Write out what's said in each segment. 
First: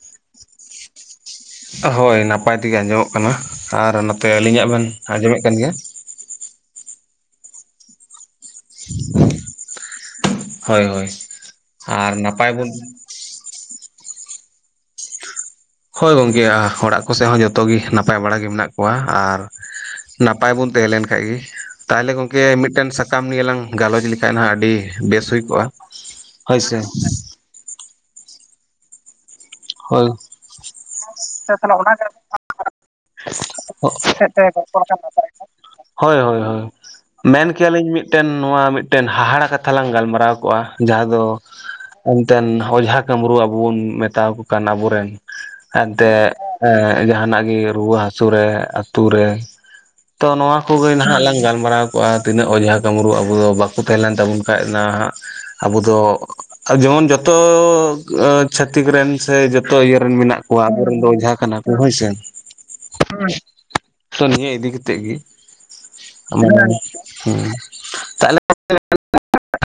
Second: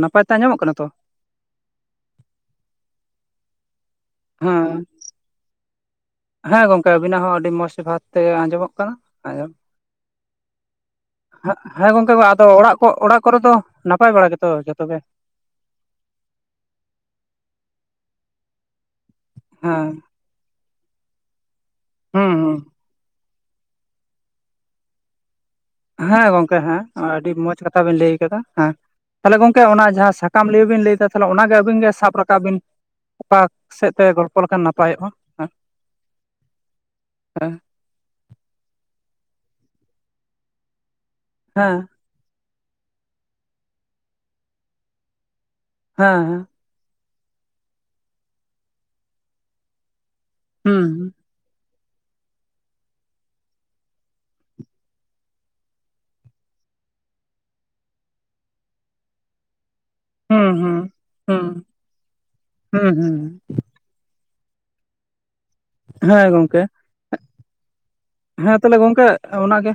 ᱱᱟᱯᱟᱭ ᱛᱮ ᱟᱡᱚᱢᱚᱜ ᱠᱟᱱᱟ ᱛᱚ? ᱦᱳᱭ ᱱᱟᱯᱟᱭ ᱛᱮᱜᱮ ᱟᱸᱡᱚᱢᱚᱜ ᱠᱟᱱᱟ ᱟᱨ ᱱᱚᱛᱮ ᱟᱹᱞᱤᱧᱟᱜ ᱵᱮᱱ ᱦᱮᱸ ᱟᱸᱡᱚᱢᱮᱫ ᱠᱟᱱ ᱜᱮᱭᱟ? ᱦᱮᱸ ᱜᱚᱢᱠᱮ ᱟᱹᱵᱤᱱᱟᱜ ᱦᱚᱸ ᱟᱹᱰᱤ ᱢᱚᱸᱡᱽ ᱵᱷᱟᱵᱽᱛᱮ ᱟᱸᱡᱚᱢᱚᱜ ᱠᱟᱱᱟ ᱟᱸᱡᱚᱢ᱾ ᱦᱳᱭ ᱦᱳᱭ ᱦᱮᱸᱜ ᱦᱮᱸ ᱟᱨ ᱜᱚᱝᱠᱮ ᱟᱫᱚ ᱱᱟᱯᱟᱭ ᱵᱚᱱ ᱚᱲᱟᱜ ᱠᱚ ᱚᱲᱟᱜ ᱠᱚᱨᱮ ᱫᱚ ᱱᱟᱯᱟᱭ ᱵᱟᱲᱟ ᱜᱮᱛᱚ ᱡᱷᱚᱛᱚ ᱜᱮ? ᱦᱳᱭ ᱜᱚᱝᱠᱮ ᱚᱲᱟᱜ ᱠᱚᱥᱮᱜ ᱦᱚᱸ ᱡᱷᱚᱛᱚ ᱜᱤ ᱱᱟᱯᱟᱭ ᱵᱟᱲᱟ ᱜᱮ ᱢᱮᱱᱟᱜ ᱠᱚᱣᱟ ᱟᱨ ᱦᱮᱸ᱾ ᱱᱟᱯᱟᱭ ᱵᱚᱱ ᱛᱟᱦᱮᱸ ᱞᱮᱱ ᱠᱷᱟᱱ ᱜᱤ ᱛᱟᱦᱚᱞᱮ ᱦᱩᱸ ᱜᱚᱝᱠᱮ ᱦᱩᱸ ᱢᱤᱫᱴᱮᱱ ᱥᱟ ᱥᱟᱠᱟᱢ ᱱᱤᱭᱮ ᱞᱟᱝ ᱜᱟᱞᱚᱪ ᱞᱮᱠᱷᱟᱡ ᱦᱟᱸᱜ ᱟᱹᱰᱤ ᱵᱮᱥ ᱦᱩᱭ ᱠᱚᱜᱼᱟ᱾ ᱦᱮᱸ ᱜᱚᱝᱠᱮ ᱦᱳᱭ ᱥᱮ ᱦᱮᱸ ᱟᱹᱰᱤ ᱢᱚᱸᱡᱽ ᱠᱟᱛᱷᱟ ᱵᱮᱱ ᱞᱟᱹᱭ ᱠᱟᱫᱟ ᱦᱮᱸ᱾ ᱛᱟᱦᱚᱞᱮ ᱜᱚᱝᱠᱮ ᱚᱱᱟ ᱦᱳᱭ ᱡᱟᱦᱟᱸ ᱥᱟᱠᱟᱢ ᱞᱟᱹᱭ ᱵᱤᱱ ᱞᱟᱹᱭᱫᱟ ᱛᱟᱦᱚᱞᱮ ᱚᱱᱟᱜᱮ ᱟᱹᱵᱤᱱ ᱜᱮ ᱥᱟᱵ ᱨᱟᱠᱟᱵ ᱵᱤᱱ᱾ ᱚᱠᱟ [unintelligible] ᱥᱮᱫ ᱛᱮ ᱜᱚᱞᱯᱚ ᱞᱮᱠᱷᱟᱱ ᱱᱟᱯᱟᱭᱚᱜᱼᱟ ᱦᱳᱭ ᱦᱳᱭ ᱦᱳᱭ᱾ ᱢᱮᱱ ᱦᱮᱸ ᱠᱮᱭᱟᱞᱤᱧ ᱢᱤᱫᱴᱮᱱ ᱱᱚᱣᱟ ᱢᱤᱫᱴᱮᱱ ᱦᱟᱦᱟᱲᱟ ᱠᱟᱛᱷᱟ ᱞᱟᱝ ᱜᱟᱞᱢᱟᱨᱟᱣ ᱠᱚᱜᱼᱟ ᱡᱟᱦᱟᱸ ᱫᱚ ᱦᱮᱸ᱾ ᱮᱱᱛᱮᱱ ᱚᱡᱷᱟ ᱠᱟᱹᱢᱨᱩ ᱟᱵᱚ ᱵᱚᱱ ᱢᱮᱛᱟᱣ ᱠᱚ ᱠᱟᱱ ᱟᱵᱚᱨᱮᱱ ᱮᱱᱛᱮᱜ ᱦᱮᱸ ᱮᱸᱜ ᱡᱟᱦᱟᱸᱱᱟᱜ ᱜᱮ ᱨᱩᱣᱟᱹ ᱦᱟᱹᱥᱩ ᱨᱮ ᱟᱛᱩ ᱨᱮ ᱛᱚ ᱱᱚᱣᱟ ᱦᱩᱸ ᱠᱚᱜᱮ ᱱᱟᱦᱟᱸᱜ ᱞᱟᱝ ᱜᱟᱞᱢᱟᱨᱟᱣ ᱠᱚᱣᱟ ᱛᱤᱱᱟᱹᱜ ᱚᱡᱷᱟ ᱠᱟᱹᱢᱨᱩ ᱟᱵᱚ ᱫᱚ ᱵᱟᱠᱚ ᱛᱟᱦᱮᱸ ᱞᱮᱱ ᱛᱟᱵᱚᱱ ᱠᱷᱟᱡ ᱱᱟᱦᱟᱸᱜ ᱟᱵᱚ ᱫᱚ ᱡᱮᱢᱚᱱ ᱡᱚᱛᱚ ᱪᱷᱟᱛᱤᱠ ᱨᱮᱱ ᱥᱮ ᱡᱚᱛᱚ ᱤᱭᱟᱹ ᱨᱮᱱ ᱢᱮᱱᱟᱜ ᱦᱩᱸ ᱠᱚᱣᱟ ᱦᱩᱸ ᱟᱵᱚᱨ ᱨᱮᱱ ᱫᱚ ᱚᱡᱷᱟ ᱦᱩᱸ ᱠᱟᱱᱟ ᱠᱚ ᱦᱳᱭ ᱥᱮ ᱦᱩᱸ ᱦᱩᱸ ᱛᱚ ᱱᱤᱭᱟᱹ ᱤᱫᱤ ᱠᱟᱛᱮᱜ ᱜᱮ ᱦᱮᱸ ᱜᱚᱝᱠᱮ ᱦᱩᱸ ᱦᱩᱸ ᱦᱮᱸ ᱛᱟᱦᱚᱞᱮ ᱜᱚᱝᱠᱮ ᱚᱱᱟᱜ ᱜᱮ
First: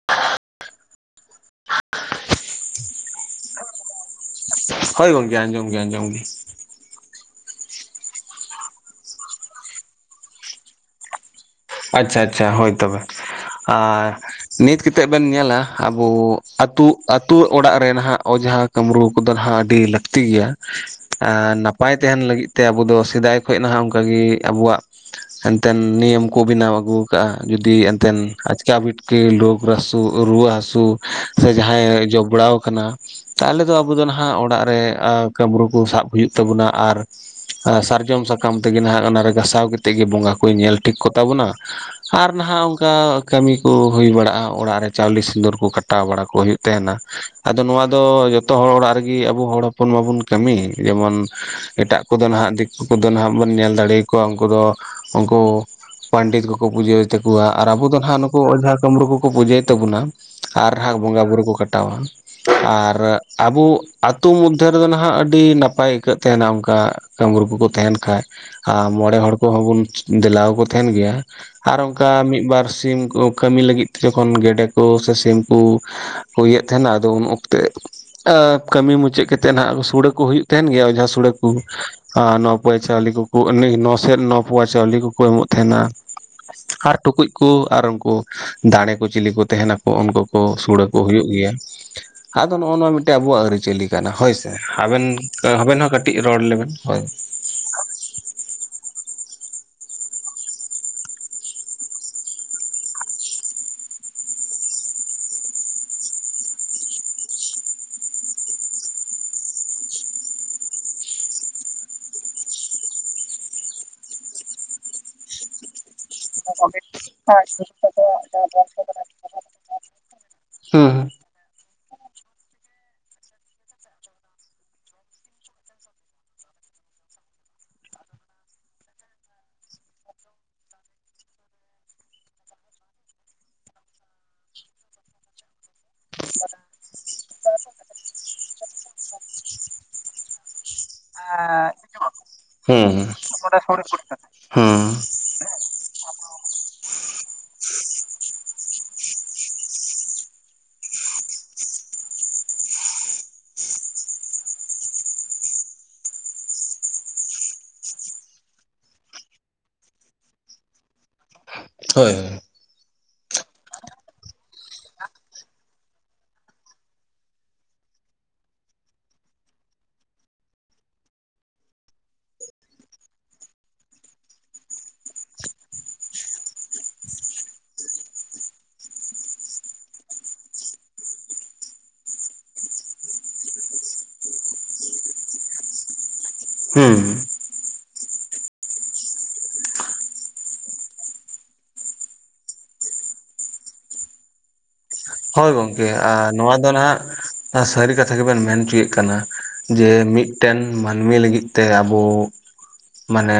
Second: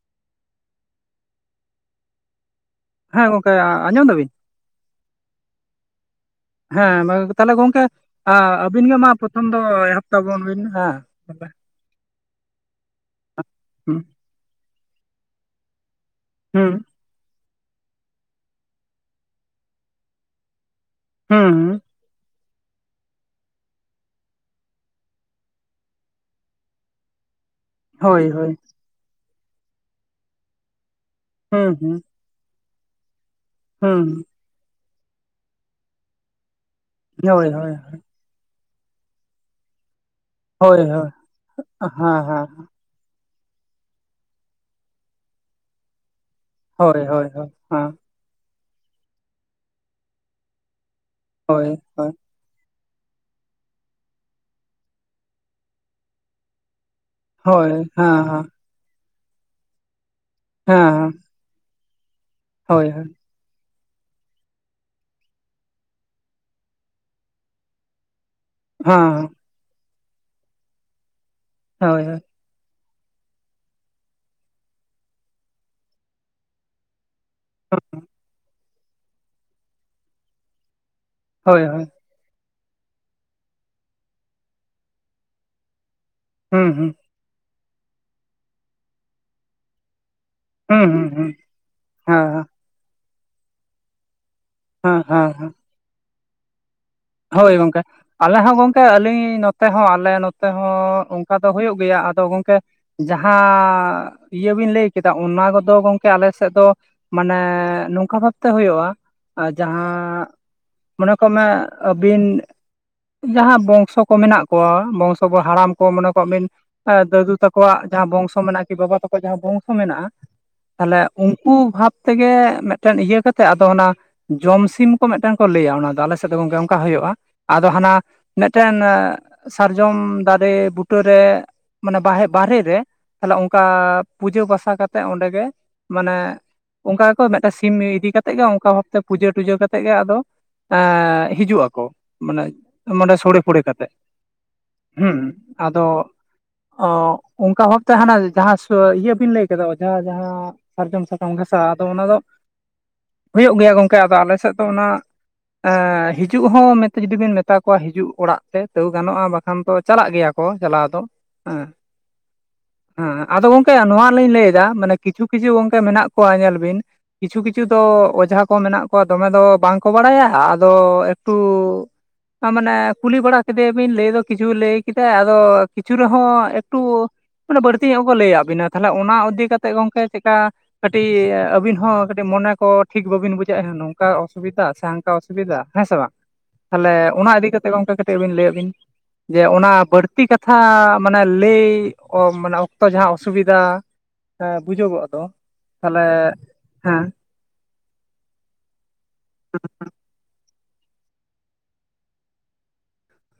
[unintelligible] ᱦᱮᱸ ᱜᱚᱝᱠᱮ ᱟᱸᱡᱚᱢ ᱫᱟᱵᱤᱱ, ᱦᱳᱭ ᱜᱚᱝᱠᱮ ᱟᱸᱡᱚᱢ ᱜᱮ ᱟᱸᱡᱚᱢ ᱜᱮ ᱦᱮᱸ ᱛᱟᱦᱚᱞᱮ ᱜᱚᱝᱠᱮ ᱟᱵᱤᱱ ᱜᱮ ᱢᱟ ᱯᱨᱚᱛᱷᱚᱢ ᱫᱚ ᱮᱦᱚᱯ ᱛᱟᱵᱚᱱ ᱵᱤᱱ ᱦᱮᱸ ᱟᱪᱷᱟ ᱟᱪᱷᱟ ᱦᱳᱭ ᱛᱚᱵᱮ ᱦᱩᱸ ᱟᱨ ᱱᱤᱛ ᱠᱮᱛᱮᱫ ᱵᱮᱱ ᱧᱮᱞᱟ ᱟᱵᱚ ᱦᱩᱸ ᱟᱹᱛᱩ ᱟᱹᱛᱩ ᱚᱲᱟᱜ ᱨᱮ ᱱᱟᱦᱟᱜ ᱚᱡᱷᱟ ᱠᱟᱢᱨᱩ ᱠᱚᱫᱚ ᱦᱟᱸᱜ ᱟᱹᱰᱤ ᱞᱟᱹᱠᱛᱤ ᱜᱮᱭᱟ᱾ ᱟᱻᱻ ᱦᱩᱸ ᱱᱟᱯᱟᱭ ᱛᱟᱦᱮᱱ ᱞᱟᱹᱜᱤᱫ ᱛᱮ ᱟᱵᱚ ᱫᱚ ᱥᱮᱫᱟᱭ ᱠᱷᱚᱱ ᱱᱟᱦᱟᱜ ᱚᱱᱠᱟ ᱜᱮ ᱟᱵᱚᱣᱟᱜ ᱮᱱᱛᱮᱱ ᱱᱤᱭᱚᱢ ᱠᱚ ᱵᱮᱱᱟᱣ ᱟᱹᱜᱩ ᱟᱠᱟᱜ-ᱟ ᱡᱩᱫᱤ ᱦᱳᱭ ᱮᱱᱛᱮᱱ ᱦᱳᱭ ᱟᱪᱠᱟ ᱵᱤᱴᱠᱟᱹ ᱦᱟᱹᱥᱩ ᱨᱩᱣᱟᱹ ᱦᱟᱹᱥᱩ ᱥᱮ ᱦᱩᱸ ᱦᱩᱸ ᱡᱟᱦᱟᱸᱭ ᱡᱚᱵᱲᱟᱣ ᱠᱟᱱᱟ ᱛᱟᱦᱞᱮ ᱫᱚ ᱟᱵᱚ ᱫᱚ ᱦᱩᱸ ᱦᱟᱸᱜ ᱚᱲᱟᱜ ᱨᱮ ᱟ ᱠᱟᱹᱢᱨᱳ ᱠᱚ ᱥᱟᱵ ᱦᱩᱭᱩᱜ ᱛᱟᱵᱚᱱᱟ ᱟᱨ ᱦᱳᱭ ᱦᱳᱭ ᱥᱟᱨᱡᱚᱢ ᱥᱟᱠᱟᱢ ᱥᱟᱠᱟᱢ ᱛᱮᱜᱮ ᱱᱟᱸᱜ ᱚᱱᱟ ᱨᱮ ᱜᱟᱥᱟᱣ ᱠᱟᱛᱮᱜ ᱜᱮ ᱵᱚᱸᱜᱟ ᱠᱚᱭ ᱦᱳᱭ ᱧᱮᱞ ᱴᱷᱤᱠ ᱦᱳᱭ ᱠᱚ ᱛᱟᱵᱚᱱᱟ ᱦᱮᱸ ᱟᱨ ᱦᱮᱸ ᱱᱟᱦᱟᱜ ᱚᱱᱠᱟ ᱠᱟᱹᱢᱤ ᱠᱚ ᱦᱩᱭ ᱵᱟᱲᱟᱜ-ᱟ ᱚᱲᱟᱜ ᱨᱮ ᱪᱟᱣᱞᱮ ᱥᱤᱸᱫᱩᱨ ᱠᱚ ᱠᱟᱴᱟᱣ ᱵᱟᱲᱟ ᱠᱚ ᱦᱩᱭᱩᱜ ᱛᱮ ᱱᱟ ᱦᱳᱭ ᱦᱳᱭ ᱦᱳᱭ ᱟᱫᱚ ᱱᱚᱣᱟ ᱦᱮᱸ ᱫᱚ ᱡᱚᱛᱚ ᱦᱚᱲ ᱚᱲᱟᱜ ᱨᱮᱜᱮ ᱟᱵᱚ ᱦᱚᱲ ᱦᱚᱯᱚᱱ ᱢᱟᱵᱚᱱ ᱠᱟᱹᱢᱤ ᱡᱮᱢᱚᱱ ᱦᱳᱭ ᱮᱴᱟᱜ ᱦᱳᱭ ᱠᱚᱫᱚ ᱱᱟᱦᱟᱜ ᱫᱤᱠᱩ ᱫᱚ ᱩᱱᱠᱩ ᱫᱚ ᱱᱟᱦᱟᱜ ᱵᱚᱱ ᱧᱮᱞ ᱫᱟᱲᱮ ᱟᱠᱚᱣᱟ ᱩᱱᱠᱩ ᱫᱚ ᱩᱱᱠᱩ ᱯᱟᱱᱰᱤᱛ ᱠᱚ ᱠᱚ ᱯᱩᱡᱟᱹ ᱛᱮᱠᱚᱣᱟ ᱟᱨ ᱦᱳᱭ ᱦᱮᱸ ᱦᱮᱸ ᱟᱵᱩ ᱫᱚ ᱦᱮᱸ ᱦᱟᱸᱜ ᱱᱩᱠᱩ ᱦᱮᱸ ᱚᱡᱷᱟ ᱠᱟᱹᱢᱨᱩ ᱠᱚᱠᱚ ᱯᱩᱡᱟᱹᱭ ᱛᱟᱵᱚᱱᱟ ᱟᱨ ᱦᱟᱸ ᱵᱚᱸᱜᱟ ᱵᱩᱨᱩ ᱠᱚ ᱠᱟᱴᱟᱣᱟ ᱦᱳᱭ ᱦᱳᱭ ᱦᱮᱸ ᱟᱨ, ᱟᱵᱚ ᱟᱛᱳ ᱢᱚᱫᱽᱫᱷᱮ ᱨᱮᱫᱚ ᱱᱟᱦᱟᱜ ᱟᱹᱰᱤ ᱱᱟᱯᱟᱭ ᱟᱹᱭᱠᱟᱹᱜ ᱛᱟᱦᱮᱱᱟ ᱚᱱᱠᱟ ᱠᱟᱹᱢᱲᱩ ᱠᱚ ᱠᱚ ᱛᱟᱦᱮᱱ ᱠᱷᱟᱡ ᱟ ᱢᱚᱬᱮ ᱦᱚᱲ ᱦᱳᱭ ᱠᱚᱦᱚᱸ ᱵᱩᱱ ᱫᱮᱞᱟ ᱟᱠᱚᱣᱟ ᱛᱟᱦᱮᱱ ᱜᱮ ᱟᱨ ᱦᱳᱭ ᱚᱱᱠᱟ ᱦᱳᱭ ᱢᱤᱫ ᱵᱟᱨ ᱥᱤᱢ ᱠᱚ ᱠᱟᱹᱢᱤ ᱞᱟᱹᱜᱤᱫ ᱛᱮ ᱡᱚᱠᱷᱚᱱ ᱜᱮᱰᱮ ᱠᱚ ᱥᱮ ᱥᱤᱢ ᱠᱩ ᱦᱩᱭᱮᱫ ᱛᱟᱦᱮᱸᱱᱟ ᱟᱫᱚ ᱩᱱ ᱚᱠᱛᱮ ᱮᱸ ᱠᱟᱹᱢᱤ ᱢᱩᱪᱟᱹᱫ ᱠᱟᱛᱮᱜ ᱱᱟᱦᱟᱜ ᱥᱩᱲᱮ ᱠᱚ ᱦᱩᱭᱩᱜ ᱛᱟᱦᱮᱱ ᱜᱮᱭᱟ ᱚᱡᱷᱟ ᱥᱩᱲᱮ ᱦᱳᱭ ᱦᱳᱭ ᱟᱨ ᱱᱚ ᱯᱚᱭ ᱪᱟᱣᱞᱤ ᱠᱚᱠᱚ [inaudible] ᱱᱚᱥᱮᱫ ᱱᱚᱣ ᱯᱳᱣᱟ ᱪᱟᱣᱞᱤ ᱠᱚᱠᱚ ᱮᱢᱚᱜ ᱛᱟᱦᱮᱱᱟ᱾ ᱦᱩᱸ ᱦᱩᱸ ᱟᱨ ᱴᱩᱠᱩᱡ ᱠᱩᱹ ᱟᱨ ᱩᱱᱠᱩ ᱫᱟᱸᱲᱮ ᱠᱚ ᱪᱤᱞᱤ ᱠᱚ ᱛᱟᱦᱮᱱᱟ᱾ ᱩᱱᱠᱩ ᱠᱚ ᱥᱩᱲᱮ ᱦᱩᱸ ᱠᱚ ᱦᱩᱸ ᱦᱩᱭᱩᱜ ᱦᱩᱸ ᱜᱮᱭᱟ ᱦᱮᱸ ᱦᱮᱸ ᱟᱫᱚ ᱱᱚᱜ-ᱚᱭ ᱱᱚᱣᱟ ᱢᱤᱫᱴᱮᱱ ᱟᱵᱚᱣᱟᱜ ᱟᱹᱨᱤ ᱪᱟᱹᱞᱤ ᱠᱟᱱᱟ ᱦᱳᱭ ᱥᱮ ᱦᱮᱸ ᱦᱮᱸ ᱟᱵᱮᱱ ᱦᱮᱸ ᱟᱵᱮᱱ ᱦᱚᱸ ᱠᱟᱹᱴᱤᱡ ᱨᱚᱲ ᱞᱮᱵᱮᱱ ᱦᱳᱭ- ᱦᱳᱭ ᱜᱚᱝᱠᱮ ᱾ ᱟᱞᱮ ᱦᱚᱸ ᱜᱚᱝᱠᱮ ᱟᱹᱞᱤᱧ ᱱᱚᱛᱮ ᱦᱚᱸ ᱟᱞᱮ ᱱᱚᱛᱮ ᱦᱚᱸ ᱚᱝᱠᱟ ᱫᱚ ᱦᱳᱭᱳᱜ ᱜᱮᱭᱟ ᱟᱫᱚ ᱜᱚᱝᱠᱮ ᱡᱟᱦᱟᱸ ᱤᱭᱟᱹ ᱵᱤᱱ ᱞᱟᱹᱭ ᱠᱮᱫᱟ ᱚᱱᱟ ᱠᱚᱫᱚ ᱜᱚᱝᱠᱮ ᱟᱞᱮ ᱥᱮᱫ ᱫᱚ ᱢᱟᱱᱮ ᱱᱚᱝᱠᱟ ᱵᱷᱟᱵᱛᱮ ᱦᱳᱭᱳᱜ-ᱟ ᱡᱟᱦᱟᱸ ᱢᱚᱱᱮ ᱠᱚᱜ ᱢᱮ? ᱟᱹᱵᱤᱱ ᱡᱟᱦᱟᱸ ᱵᱚᱝᱥᱚ ᱠᱚ ᱢᱮᱱᱟᱜ ᱠᱚᱣᱟ ᱵᱚᱝᱥᱚ ᱠᱚ ᱦᱟᱲᱟᱢ ᱠᱚ ᱢᱚᱱᱮ ᱠᱚᱟᱜ ᱵᱤᱱ, ᱟᱸ ᱫᱟᱫᱩ ᱛᱟᱠᱚᱣᱟᱜ ᱡᱟᱦᱟᱸ ᱵᱚᱝᱥᱚ ᱢᱮᱱᱟᱜ-ᱟ ᱠᱤ ᱵᱟᱵᱟ ᱛᱟᱠᱚᱣᱟᱜ ᱡᱟᱦᱟᱸ ᱵᱚᱝᱥᱚ ᱢᱮᱱᱟᱜ-ᱟ ᱛᱟᱦᱞᱮ ᱦᱩᱸ ᱩᱝ ᱠᱩ ᱵᱷᱟᱵᱽ ᱛᱮᱜᱮ ᱢᱤᱜᱴᱮᱱ ᱤᱭᱟᱹ ᱠᱟᱛᱮ ᱟᱫᱚ ᱚᱱᱟ ᱡᱚᱢ ᱥᱤᱢ ᱠᱚ ᱢᱤᱫᱴᱟᱝ ᱠᱚ ᱞᱟᱹᱭᱟ ᱚᱱᱟ ᱫᱚ ᱟᱞᱮ ᱥᱮᱫ ᱫᱚ ᱜᱚᱝᱠᱮ ᱚᱱᱠᱟ ᱦᱩᱭᱩᱜ-ᱟ ᱟᱫᱚ ᱦᱟᱱᱟ ᱢᱤᱫᱴᱮᱱ ᱥᱟᱨᱡᱚᱢ ᱫᱟᱨᱮ ᱵᱩᱴᱟᱹᱨᱮ ᱢᱟᱱᱮ ᱵᱟᱦᱮᱨ ᱵᱟᱦᱨᱮ ᱨᱮ ᱛᱟᱦᱞᱮ ᱚᱱᱠᱟ ᱯᱩᱡᱟᱹ ᱵᱟᱥᱟ ᱠᱟᱛᱮ ᱚᱸᱰᱮᱜᱮ ᱢᱟᱱᱮ ᱚᱱᱠᱟ ᱜᱮᱠᱚ ᱢᱤᱫᱴᱮᱱ ᱥᱤᱢ ᱤᱫᱤ ᱠᱟᱛᱮᱜ ᱜᱮ ᱚᱱᱠᱟ ᱵᱷᱟᱵᱛᱮ ᱯᱩᱡᱟᱹ ᱴᱩᱡᱟᱹ ᱠᱟᱛᱮᱜ ᱜᱮ ᱟᱫᱚ ᱮᱸᱻᱻ ᱦᱤᱡᱩᱜ ᱟᱠᱚ ᱢᱟᱱᱮ ᱦᱩᱸ ᱢᱟᱱᱮ ᱥᱚᱲᱮ ᱯᱷᱚᱲᱮ ᱠᱟᱛᱮᱜ ᱦᱩᱸ ᱟᱫᱚ [unintelligible] ᱚ ᱚᱱᱠᱟ ᱵᱷᱟᱵ ᱛᱮ ᱦᱟᱱᱟ ᱡᱟᱦᱟᱸ ᱤᱭᱟᱹ ᱵᱤᱱ ᱞᱟᱹᱭ ᱠᱮᱫᱟ ᱡᱟᱦᱟᱸ ᱡᱟᱦᱟᱸ ᱥᱟᱨᱡᱚᱢ ᱥᱟᱠᱟᱢ ᱜᱷᱟᱥᱟᱣᱼᱟ ᱟᱫᱚ ᱚᱱᱟ ᱫᱚ ᱦᱩᱭᱩᱜ ᱜᱮᱭᱟ ᱜᱚᱝᱠᱮ ᱟᱫᱚ ᱟᱞᱮᱥᱮᱫ ᱫᱚ ᱚᱱᱟ ᱮᱸ ᱦᱤᱡᱩᱜ ᱦᱚᱸ ᱢᱮᱱᱛᱮ ᱡᱩᱫᱤ ᱵᱮᱱ ᱢᱮᱛᱟ ᱠᱚᱣᱟ ᱦᱤᱡᱩᱜ ᱚᱲᱟᱜ ᱛᱮ ᱛᱟᱹᱣ ᱜᱟᱱᱚᱜᱼᱟ ᱵᱟᱠᱷᱟᱱ ᱫᱚ ᱪᱟᱞᱟᱜ ᱜᱮᱭᱟ ᱠᱚ ᱪᱟᱞᱟᱣ ᱫᱚ। ᱦᱮᱸ ᱦᱳᱭ ᱦᱳᱭ। ᱦᱮᱸ ᱟᱫᱚ ᱜᱚᱝᱠᱮ ᱱᱚᱣᱟ ᱞᱤᱧ ᱞᱟᱹᱭ ᱫᱟ ᱢᱟᱱᱮ ᱠᱤᱪᱷᱩ ᱠᱤᱪᱷᱩ ᱜᱚᱝᱠᱮ ᱢᱮᱱᱟᱜ ᱠᱚᱣᱟ ᱧᱮᱞ ᱵᱤᱱ। ᱠᱤᱪᱷᱩ ᱠᱤᱪᱷᱩ ᱫᱚ ᱚᱡᱷᱟ ᱠᱚ ᱢᱮᱱᱟᱜ ᱠᱚᱣᱟ ᱫᱚᱢᱮ ᱫᱚ ᱵᱟᱝ ᱠᱚ ᱵᱟᱲᱟᱭᱟ ᱟᱫᱚ ᱴᱩ ᱟ ᱢᱟᱱᱮ ᱠᱩᱞᱤ ᱵᱟᱲᱟ ᱠᱮᱫᱮ ᱭᱟᱵᱤᱱ ᱞᱟᱹᱭ ᱫᱚ ᱠᱤᱪᱷᱩ ᱞᱟᱹᱭ ᱠᱮᱫᱟ ᱟᱫᱚ ᱠᱤᱪᱷᱩ ᱨᱮᱦᱚᱸ ᱮᱠᱴᱩ ᱢᱟᱱᱮ ᱵᱟᱹᱲᱛᱤ ᱧᱚᱜ ᱜᱮ ᱠᱚ ᱞᱟᱹᱭᱟᱫ ᱵᱤᱱᱟ ᱛᱟᱦᱚᱞᱮ ᱚᱱᱟ ᱤᱫᱤ ᱠᱟᱛᱮᱫ ᱜᱚᱝᱠᱮ ᱪᱮᱫᱠᱟ। ᱠᱟᱹᱴᱤᱡ ᱟᱹᱵᱤᱱ ᱦᱚᱸ ᱠᱟᱹᱴᱤᱡ ᱢᱚᱱᱮ ᱠᱚ ᱴᱷᱤᱠ ᱵᱟᱹᱵᱤᱱ ᱵᱩᱡᱷᱟᱹᱜᱼᱟ ᱱᱚᱝᱠᱟ ᱚᱥᱩᱵᱤᱫᱟ ᱥᱮ ᱦᱟᱝᱠᱟ ᱚᱥᱩᱵᱤᱫᱟ ᱦᱮᱸ ᱥᱮ ᱵᱟᱝ? ᱛᱟᱦᱚᱞᱮ ᱦᱩᱸ ᱚᱱᱟ ᱤᱫᱤ ᱠᱟᱛᱮᱜ ᱜᱚᱝᱠᱮ ᱠᱟᱹᱴᱤᱡᱵᱤᱱ ᱞᱟᱹᱭᱟᱜ ᱵᱤᱱ। ᱡᱮ ᱚᱱᱟ ᱵᱟᱹᱲᱛᱤ ᱠᱟᱛᱷᱟ ᱢᱟᱱᱮ ᱞᱟᱹᱭ ᱢᱟᱱᱮ ᱚᱠᱛᱚ ᱡᱟᱦᱟᱸ ᱚᱥᱩᱵᱤᱫᱷᱟ। ᱦᱮᱸ ᱵᱩᱡᱩᱜᱚᱜᱼᱟ। ᱦᱳᱭ ᱜᱚᱝᱚᱢᱠᱮ ᱟᱸ ᱱᱚᱣᱟ ᱫᱚ ᱱᱟᱦᱟᱜ ᱥᱟᱹᱨᱤ ᱠᱟᱛᱷᱟ ᱜᱮᱵᱮᱱ ᱢᱮᱱᱪᱚᱭᱮᱫ ᱠᱟᱱᱟ ᱡᱮ ᱢᱤᱫ। ᱢᱤᱫᱴᱮᱱ ᱢᱟᱹᱱᱢᱤ ᱞᱟᱹᱜᱤᱫ ᱛᱮ ᱟᱵᱚ ᱢᱟᱱᱮ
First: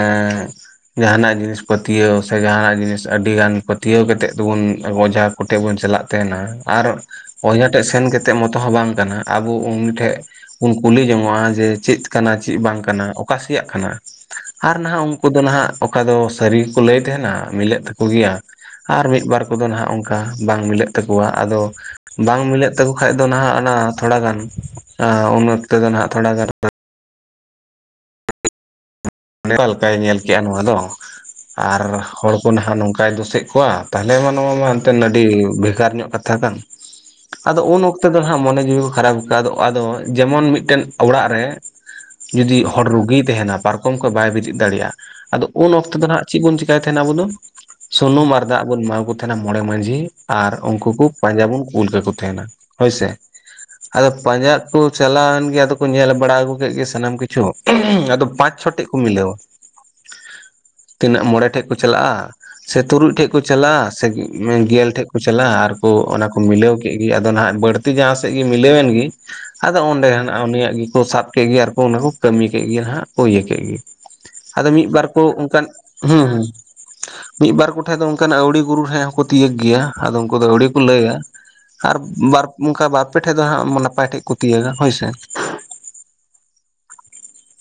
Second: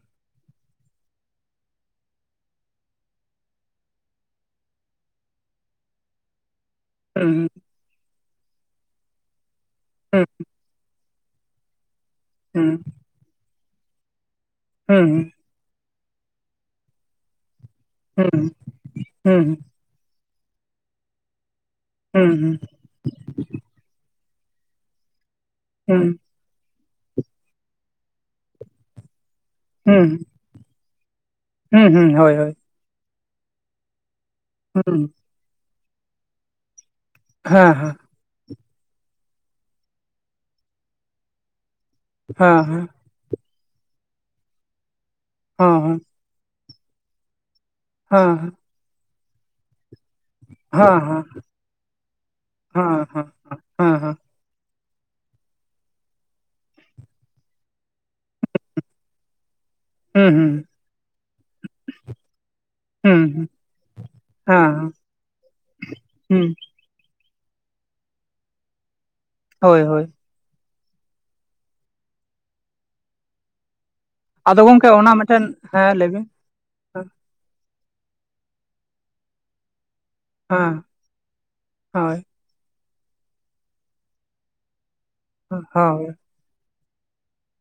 ᱡᱟᱦᱟᱱᱟᱜ ᱡᱤᱱᱤᱥ ᱯᱟᱹᱛᱭᱟᱹᱣ ᱥᱮ ᱡᱟᱦᱟᱱᱟᱜ ᱡᱤᱱᱤᱥ ᱟᱹᱰᱤ ᱜᱟᱱ ᱯᱟᱹᱛᱭᱟᱹᱣ ᱠᱟᱛᱮᱫ ᱫᱚᱵᱚᱱ ᱚᱡᱷᱟ। ᱠᱚᱴᱷᱮᱡ ᱵᱚᱱ ᱪᱟᱞᱟᱜ ᱛᱟᱦᱮᱱᱟ। ᱟᱨ ᱦᱩᱸ ᱚᱡᱟ ᱴᱷᱮᱜ ᱥᱮᱱ ᱠᱟᱛᱮ ᱢᱚᱛᱚ ᱦᱚᱸ ᱵᱟᱝ ᱠᱟᱱᱟ ᱟᱵᱚ ᱩᱱᱤ ᱴᱷᱮᱜ ᱵᱚᱱ ᱠᱩᱞᱤ ᱡᱚᱝᱚᱜᱼᱟ ᱡᱮ ᱪᱮᱫ ᱠᱟᱱᱟ ᱪᱮᱫ ᱦᱩᱸ ᱵᱟᱝ ᱠᱟᱱᱟ ᱚᱠᱟᱥᱮᱭᱟᱜ ᱠᱟᱱᱟ? ᱟᱨ ᱱᱟᱦᱟᱜ ᱩᱱᱠᱩ ᱦᱩᱸ ᱫᱚ ᱱᱟᱦᱟᱜ ᱚᱠᱟ ᱫᱚ ᱥᱟᱹᱨᱤ ᱜᱮᱠᱚ ᱞᱟᱹᱭ ᱛᱟᱦᱮᱱᱟ ᱢᱤᱞᱟ. ᱜ ᱛᱟ ᱠᱚ ᱦᱩᱸ ᱜᱮᱭᱟ ᱟᱨ ᱢᱤᱫ ᱵᱟᱨ ᱦᱩᱸ ᱠᱚᱫᱚ ᱱᱟᱦᱟᱜ ᱚᱱᱠᱟ ᱵᱟᱝ ᱢᱤᱞᱟᱹᱜ ᱛᱟᱠᱚᱣᱟ ᱟᱫᱚ ᱦᱩᱸ ᱵᱟᱝ ᱦᱩᱸ ᱢᱤᱞᱟᱹᱜ ᱛᱟᱠᱚ ᱠᱷᱟᱡ ᱫᱚ ᱱᱟᱦᱟᱜ ᱚᱱᱟ ᱛᱷᱚᱲᱟ ᱜᱟᱱ ᱟᱸ ᱩᱱ ᱚᱠᱛᱚ ᱛᱮᱫᱚ ᱦᱩᱸ ᱦᱩᱸ ᱱᱟᱦᱟᱜ ᱦᱩᱸ ᱛᱷᱚᱲᱟ ᱜᱟᱱ। ᱚᱠᱟᱞᱮᱠᱟᱭ ᱦᱩᱸ ᱧᱮᱞ ᱠᱮᱜᱼᱟ ᱱᱚᱣᱟ ᱫᱚ ᱟᱨ ᱦᱩᱸ ᱦᱩᱸ ᱦᱚᱲ ᱦᱳᱭ ᱠᱚ ᱦᱳᱭ ᱱᱟᱦᱟᱜ ᱱᱚᱝᱠᱟᱭ ᱫᱳᱥᱮᱜ ᱠᱚᱣᱟ। ᱛᱟᱦᱚᱞᱮ ᱢᱟ ᱱᱚᱣᱟ ᱢᱟ ᱮᱱᱛᱮᱱ ᱦᱩᱸ ᱟᱹᱰᱤ ᱵᱷᱮᱜᱟᱨ ᱧᱚᱜ ᱠᱟᱛᱷᱟ ᱠᱟᱱ ᱟᱫᱚ ᱦᱮᱸ ᱩᱱ ᱦᱮᱸ ᱚᱠ ᱫᱚ ᱦᱟᱸᱜ ᱢᱚᱱᱮ ᱡᱤᱣᱤ ᱠᱚ ᱠᱷᱟᱨᱟᱯ ᱟ‌. ᱭᱠᱟ. ᱟᱫᱚ- ᱟᱫᱚ ᱡᱮᱢᱚᱱ ᱢᱤᱫᱴᱮᱱ ᱚᱲᱟᱜ ᱨᱮ। ᱡᱩᱫᱤ ᱦᱮᱸ ᱦᱚᱲ ᱦᱮᱸ ᱨᱩᱜᱤᱭ ᱛᱟᱦᱮᱱᱟ ᱯᱟᱨᱠᱚᱢ ᱠᱷᱚᱡ ᱵᱟᱭ ᱵᱮᱨᱮᱫ ᱫᱟᱲᱮᱭᱟᱜᱼᱟ ᱟᱫᱚ ᱩᱱ ᱚᱠᱛᱚ ᱦᱮᱸ ᱫᱚ ᱱᱟᱜ ᱪᱮᱫ ᱵᱚᱱ ᱪᱮᱤᱠᱟᱭ ᱛᱟᱦᱮᱸᱱᱟ ᱟᱵᱚ ᱫᱚ ᱦᱮᱸ ᱥᱩᱱᱩᱢ ᱟᱨ ᱦᱮᱸ ᱫᱟᱜ ᱵᱚᱱ ᱮᱢᱟ ᱠᱚ ᱛᱟᱦᱮᱱᱟ ᱢᱚᱬᱮ ᱢᱟᱺᱡᱷᱤ। ᱟᱨ ᱩᱱᱠᱩ ᱦᱮᱸ ᱠᱚ ᱯᱟᱸᱡᱟ ᱵᱚᱱ ᱠᱩᱞ ᱠᱟᱠᱚ ᱛᱟᱦᱮᱱᱟ ᱦᱮᱸ ᱦᱳᱭᱥᱮ ᱦᱮᱸ ᱦᱮᱸ ᱟᱫᱚ ᱦᱮᱸ ᱯᱟᱸᱡᱟ ᱠᱚ ᱪᱟᱞᱟᱣ ᱮᱱ ᱜᱮ ᱟᱫᱚ ᱠᱚ ᱧᱮᱞ ᱵᱟᱲᱟ ᱟᱹᱜᱩ ᱠᱮᱫ ᱜᱮ ᱥᱟᱱᱟᱢ ᱠᱤᱪᱷᱩ ᱟᱫᱚ ᱯᱟᱸᱪ ᱪᱷᱚ ᱛᱮᱫ ᱠᱚ ᱢᱤᱞᱟᱹᱣᱟ ᱦᱩᱸ ᱦᱩᱸ ᱛᱤᱱᱟᱹᱜ ᱢᱚᱬᱮ ᱴᱷᱮᱜ ᱠᱚ ᱪᱟᱞᱟᱜᱼᱟ। ᱥᱮ ᱦᱩᱸ ᱛᱩᱨᱩᱡ ᱴᱷᱮᱡ ᱠᱚ ᱦᱩᱸ ᱪᱟᱞᱟᱜᱼᱟ ᱥᱮ ᱜᱮᱞ ᱦᱮᱸ ᱴᱷᱮᱡ ᱠᱚ ᱪᱟᱞᱟᱜᱼᱟ ᱟᱨ ᱠᱚ ᱚᱱᱟ ᱠᱚ ᱦᱩᱸ ᱢᱤᱞᱟᱹᱣ। ᱜᱮᱫ ᱜᱮ ᱟᱫᱚ ᱱᱟᱦᱟᱜ ᱵᱟᱹᱲᱛᱤ ᱡᱟᱦᱟᱸ ᱥᱮᱫ ᱜᱮ ᱢᱤᱞᱟᱹᱣ ᱮᱱ ᱜᱮ ᱟᱫᱚ ᱦᱳᱭ ᱚᱸᱰᱮ। ᱦᱳᱭ ᱩᱱᱤᱭᱟᱜ ᱜᱮᱠᱚ ᱥᱟᱵ ᱠᱮᱫ ᱜᱮ ᱟᱨᱠᱚ ᱚᱱᱟ ᱠᱚ ᱠᱟᱹᱢᱤ ᱠᱮᱫ ᱜᱮ ᱦᱟᱸᱜ ᱠᱚ ᱤᱭᱟᱹ ᱠᱮᱫ ᱜᱮ। ᱟᱫᱚ ᱜᱚᱝᱠᱮ ᱢᱤᱫᱵᱟᱨ ᱚᱱᱟ ᱠᱚ ᱢᱤᱫᱴᱮᱱ ᱚᱱᱠᱟᱱ ᱦᱮᱸ ᱞᱟᱹᱭᱵᱤᱱ ᱦᱩᱸ। ᱦᱮᱸ ᱢᱤᱫᱵᱟᱨ ᱠᱚᱴᱷᱮᱡ ᱫᱚ ᱚᱱᱠᱟᱱᱟᱜ ᱟᱹᱣᱲᱤ ᱜᱩᱨᱩ ᱴᱷᱮᱱ ᱦᱚᱸᱠᱚ ᱛᱤᱭᱟᱹᱜ ᱜᱮᱭᱟ। ᱟᱫᱚ ᱩᱱᱠᱩ ᱫᱚ ᱟᱹᱣᱲᱤ ᱠᱚ ᱞᱟᱹᱭᱟ ᱟᱨ ᱦᱳᱭ ᱵᱟᱨ ᱚᱱᱠᱟ ᱵᱟᱨ ᱯᱮ ᱴᱷᱮᱡ ᱫᱚ ᱦᱟᱸᱜ ᱱᱟᱯᱟᱭ ᱴᱷᱮᱡ ᱠᱚ ᱛᱤᱭᱟ ᱦᱳᱭᱥᱮ? ᱦᱳᱭ